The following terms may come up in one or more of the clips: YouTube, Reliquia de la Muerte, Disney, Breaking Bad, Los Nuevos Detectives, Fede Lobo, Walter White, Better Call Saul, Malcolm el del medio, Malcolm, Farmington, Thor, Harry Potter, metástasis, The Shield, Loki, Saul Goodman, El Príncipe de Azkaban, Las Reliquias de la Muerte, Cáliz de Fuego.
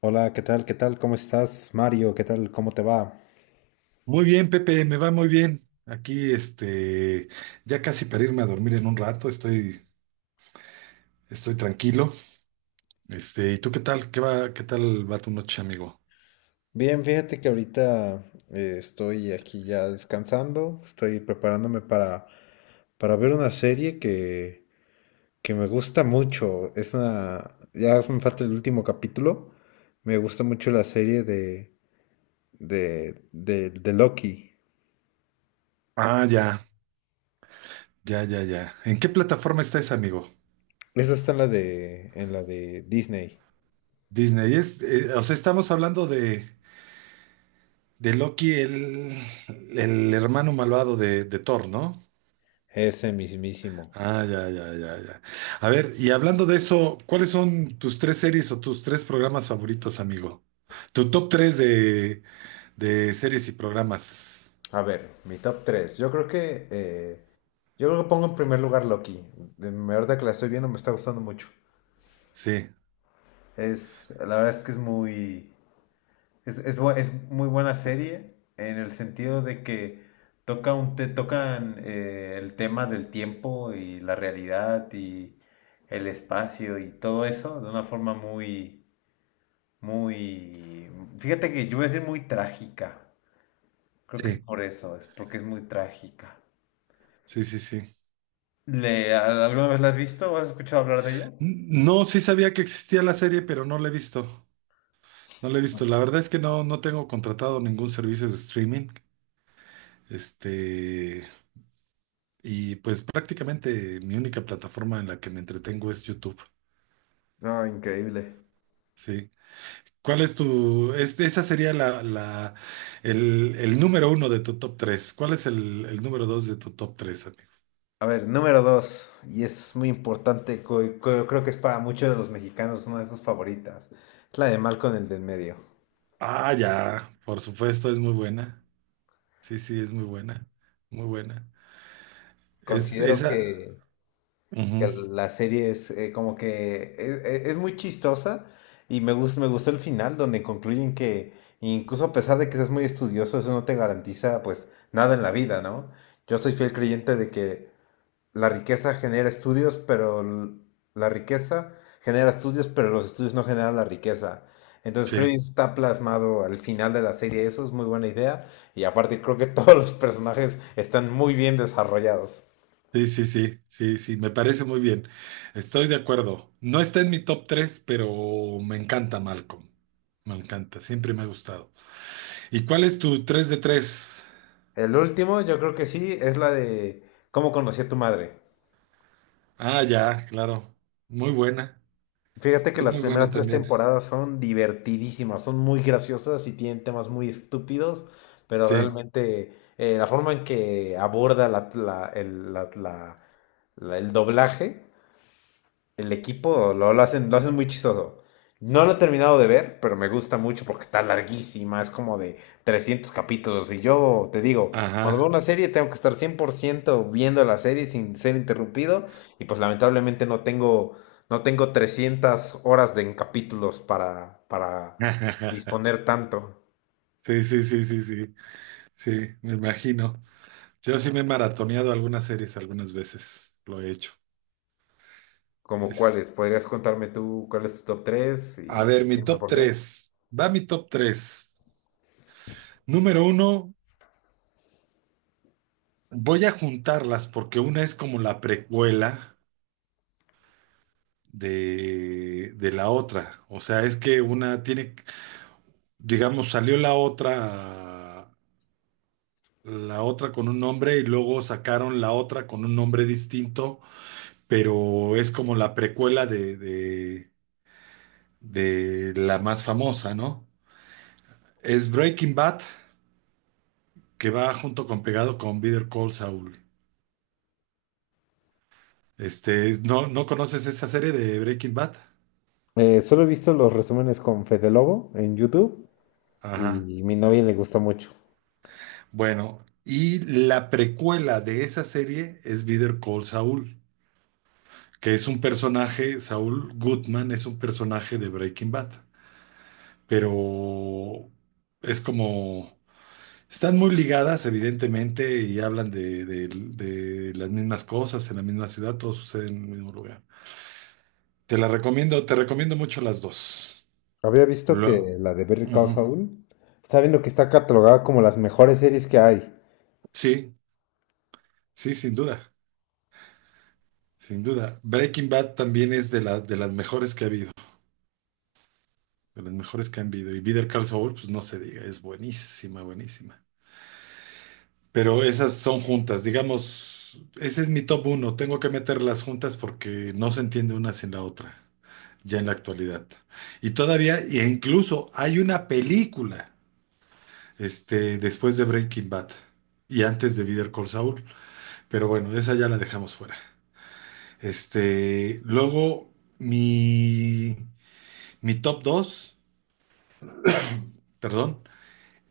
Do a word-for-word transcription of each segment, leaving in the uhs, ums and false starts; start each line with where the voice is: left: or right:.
left: Hola, ¿qué tal? ¿Qué tal? ¿Cómo estás, Mario? ¿Qué tal? ¿Cómo te va?
right: Muy bien, Pepe, me va muy bien. Aquí, este, ya casi para irme a dormir en un rato, estoy, estoy tranquilo. Este, ¿y tú qué tal? ¿Qué va, qué tal va tu noche, amigo?
left: Bien, fíjate que ahorita eh, estoy aquí ya descansando, estoy preparándome para, para ver una serie que, que me gusta mucho. Es una, ya me falta el último capítulo. Me gusta mucho la serie de, de, de, de Loki.
right: Ah, ya, ya, ya, ya. ¿En qué plataforma está ese amigo?
left: Esa está en la de, en la de Disney.
right: Disney. Es, eh, o sea, estamos hablando de, de Loki, el, el hermano malvado de, de Thor, ¿no?
left: Ese mismísimo.
right: Ah, ya, ya, ya, ya. A ver, y hablando de eso, ¿cuáles son tus tres series o tus tres programas favoritos, amigo? Tu top tres de De series y programas.
left: A ver, mi top tres. Yo creo que. eh, yo creo que pongo en primer lugar Loki. De, me- ahorita que la estoy viendo, me está gustando mucho.
right: Sí,
left: Es, la verdad es que es muy. Es, es, bu- es muy buena serie en el sentido de que toca un, te tocan eh, el tema del tiempo y la realidad y el espacio y todo eso de una forma muy, muy. Fíjate que yo voy a decir muy trágica. Creo que es
right: sí,
left: por eso, es porque es muy trágica.
right: sí, sí, sí.
left: ¿Le, a- alguna vez la has visto o has escuchado hablar de ella?
right: N- No, sí sabía que existía la serie, pero no la he visto. No la he visto. La verdad es que no, no tengo contratado ningún servicio de streaming. Este, y pues prácticamente mi única plataforma en la que me entretengo es YouTube.
left: No, increíble.
right: Sí. ¿Cuál es tu, es- esa sería la, la, el, el número uno de tu top tres? ¿Cuál es el, el número dos de tu top tres, amigo?
left: A ver, número dos, y es muy importante, co- co- creo que es para muchos de los mexicanos una de sus favoritas, es la de Malcolm el del medio.
right: Ah, ya, por supuesto, es muy buena. Sí, sí, es muy buena, muy buena. Es
left: Considero
right: esa.
left: que, que
right: Ujú.
left: la serie es eh, como que es, es- es muy chistosa y me gusta, me gustó el final donde concluyen que incluso a pesar de que seas muy estudioso, eso no te garantiza pues nada en la vida, ¿no? Yo soy fiel creyente de que la riqueza genera estudios, pero l- la riqueza genera estudios, pero los estudios no generan la riqueza. Entonces creo que
right: Sí,
left: está plasmado al final de la serie, eso es muy buena idea. Y aparte creo que todos los personajes están muy bien desarrollados.
right: sí, sí, sí, sí, sí, me parece muy bien. Estoy de acuerdo. No está en mi top tres pero me encanta Malcolm. Me encanta, siempre me ha gustado. ¿Y cuál es tu tres de tres?
left: El último, yo creo que sí, es la de cómo conocí a tu madre.
right: Ah, ya, claro. Muy buena.
left: Fíjate que
right: Es
left: las
right: muy
left: primeras
right: buena
left: tres
right: también.
left: temporadas son divertidísimas, son muy graciosas y tienen temas muy estúpidos, pero
right: Sí,
left: realmente eh, la forma en que aborda la, la el- la- la- la- el doblaje, el equipo lo, lo hacen, lo hacen muy chistoso. No lo he terminado de ver, pero me gusta mucho porque está larguísima, es como de trescientos capítulos. Y yo te digo, cuando veo
right: ajá.
left: una serie tengo que estar cien por ciento viendo la serie sin ser interrumpido. Y pues lamentablemente no tengo, no tengo trescientas horas de, en capítulos para, para disponer tanto.
right: Sí, sí, sí, sí, sí, sí, me imagino. Yo sí me he maratoneado algunas series algunas veces, lo he hecho.
left: Como cuáles, podrías contarme tú cuál es tu top tres
right: A
left: y
right: ver, mi
left: decirme
right: top
left: por qué.
right: tres, Va mi top tres. Número uno, voy a juntarlas porque una es como la precuela de, de la otra. O sea, es que una tiene, digamos, salió la otra, la otra con un nombre y luego sacaron la otra con un nombre distinto, pero es como la precuela de, de, de la más famosa, ¿no? Es Breaking Bad, que va junto con pegado con Better Call Saul. Este, ¿no, no conoces esa serie de Breaking Bad?
left: Eh, solo he visto los resúmenes con Fede Lobo en YouTube
right: Ajá.
left: y mi novia le gusta mucho.
right: Bueno, y la precuela de esa serie es Better Call Saul, que es un personaje, Saul Goodman es un personaje de Breaking Bad, pero es como, están muy ligadas evidentemente y hablan de, de- de las mismas cosas en la misma ciudad, todo sucede en el mismo lugar. Te la recomiendo, te recomiendo mucho las dos.
left: Había visto que
right: Lo,
left: la de Better Call
right: Ujú.
left: Saul está viendo que está catalogada como las mejores series que hay.
right: Sí, sí, sin duda. Sin duda. Breaking Bad también es de, las de las mejores que ha habido, de las mejores que han habido. Y Better Call Saul, pues no se diga, es buenísima, buenísima. Pero esas son juntas, digamos, ese es mi top uno. Tengo que meterlas juntas porque no se entiende una sin la otra, ya en la actualidad. Y todavía, e incluso hay una película, este, después de Breaking Bad y antes de Better Call Saul. Pero bueno, esa ya la dejamos fuera. Este, luego, mi, mi top dos. Perdón,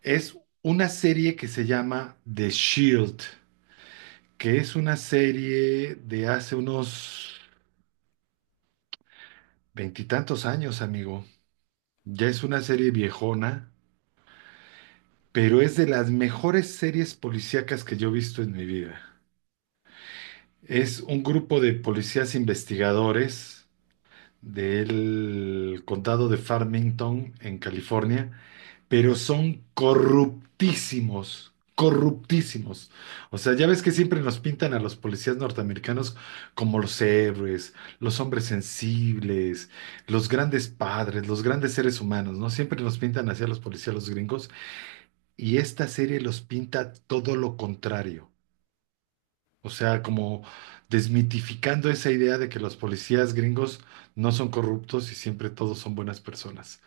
right: es una serie que se llama The Shield, que es una serie de hace unos veintitantos años, amigo. Ya es una serie viejona, pero es de las mejores series policíacas que yo he visto en mi vida. Es un grupo de policías investigadores del condado de Farmington, en California, pero son corruptísimos, corruptísimos. O sea, ya ves que siempre nos pintan a los policías norteamericanos como los héroes, los hombres sensibles, los grandes padres, los grandes seres humanos, ¿no? Siempre nos pintan hacia los policías los gringos y esta serie los pinta todo lo contrario. O sea, como desmitificando esa idea de que los policías gringos no son corruptos y siempre todos son buenas personas.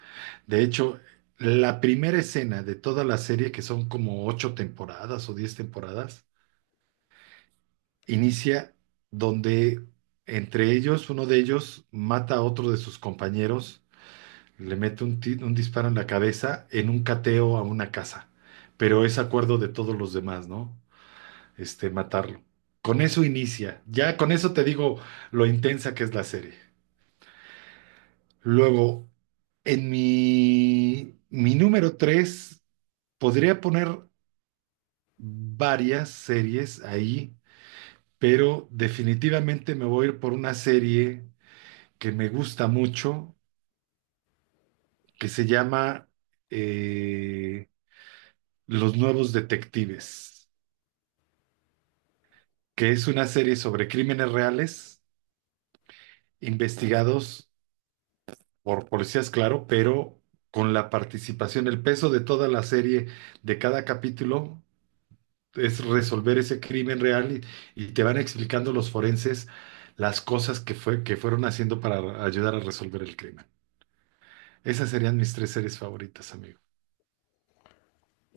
right: De hecho, la primera escena de toda la serie, que son como ocho temporadas o diez temporadas, inicia donde entre ellos, uno de ellos mata a otro de sus compañeros, le mete un, ti- un disparo en la cabeza en un cateo a una casa, pero es acuerdo de todos los demás, ¿no? Este, matarlo. Con eso inicia. Ya con eso te digo lo intensa que es la serie. Luego, en mi, mi número tres, podría poner varias series ahí, pero definitivamente me voy a ir por una serie que me gusta mucho, que se llama eh, Los Nuevos Detectives, que es una serie sobre crímenes reales investigados por policías, claro, pero con la participación, el peso de toda la serie, de cada capítulo, es resolver ese crimen real y, y te van explicando los forenses las cosas que fue, que fueron haciendo para ayudar a resolver el crimen. Esas serían mis tres series favoritas, amigo.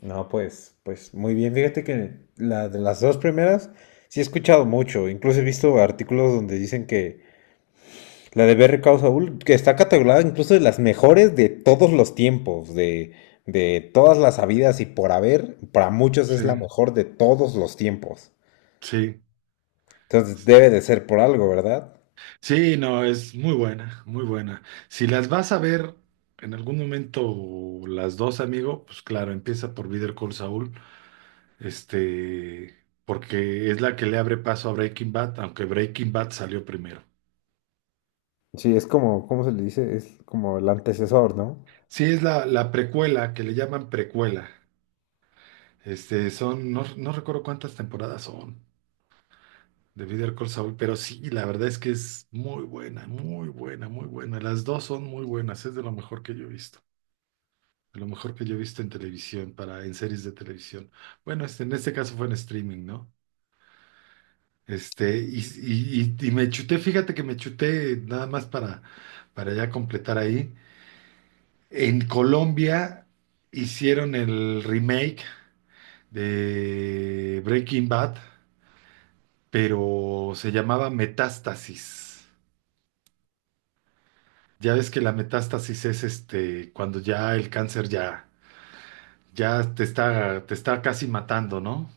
left: No, pues, pues muy bien. Fíjate que la de las dos primeras sí he escuchado mucho. Incluso he visto artículos donde dicen que la de Better Call Saul, que está catalogada incluso de las mejores de todos los tiempos, de, de todas las habidas y por haber, para muchos es
right: Sí,
left: la mejor de todos los tiempos.
right: sí.
left: Entonces debe de ser por algo, ¿verdad?
right: Sí, no, es muy buena, muy buena. Si las vas a ver en algún momento las dos, amigo, pues claro, empieza por Better Call Saul, este, porque es la que le abre paso a Breaking Bad, aunque Breaking Bad salió primero.
left: Sí, es como, ¿cómo se le dice? Es como el antecesor, ¿no?
right: Sí, es la, la precuela, que le llaman precuela. Este, son, no, no recuerdo cuántas temporadas son de Better Call Saul, pero sí, la verdad es que es muy buena, muy buena, muy buena. Las dos son muy buenas, es de lo mejor que yo he visto, de lo mejor que yo he visto en televisión, para, en series de televisión. Bueno, este, en este caso fue en streaming, ¿no? Este, y, y, y- y me chuté, fíjate que me chuté nada más para, para ya completar ahí. En Colombia hicieron el remake de Breaking Bad. Pero se llamaba metástasis. Ya ves que la metástasis es este cuando ya el cáncer ya, ya te está, te está casi matando, ¿no?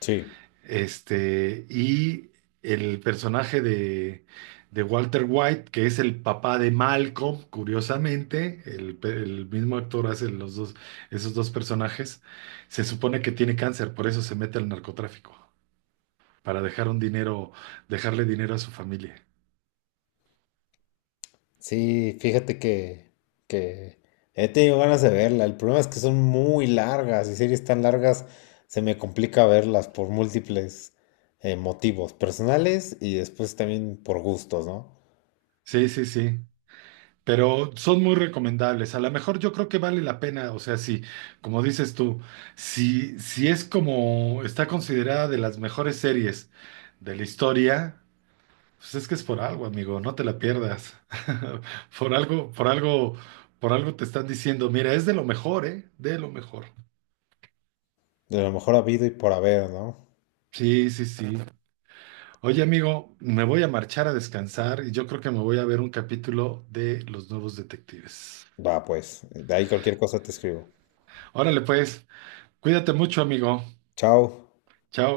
left: Sí,
right: Este, y el personaje de, de Walter White, que es el papá de Malcolm, curiosamente, el, pe- el mismo actor hace los dos, esos dos personajes, se supone que tiene cáncer, por eso se mete al narcotráfico, para dejar un dinero, dejarle dinero a su familia.
left: sí, fíjate que, que he tenido ganas de verla. El problema es que son muy largas y series tan largas se me complica verlas por múltiples eh, motivos personales y después también por gustos, ¿no?
right: Sí, sí, sí. Pero son muy recomendables. A lo mejor yo creo que vale la pena, o sea, si, como dices tú, si, si es como está considerada de las mejores series de la historia, pues es que es por algo, amigo, no te la pierdas. Por algo, por algo, por algo te están diciendo, mira, es de lo mejor, ¿eh? De lo mejor.
left: De lo mejor habido y por haber, ¿no?
right: Sí, sí, sí. Oye, amigo, me voy a marchar a descansar y yo creo que me voy a ver un capítulo de Los Nuevos Detectives.
left: Va, pues, de ahí cualquier cosa te escribo.
right: Órale, pues, cuídate mucho, amigo.
left: Chao.
right: Chao.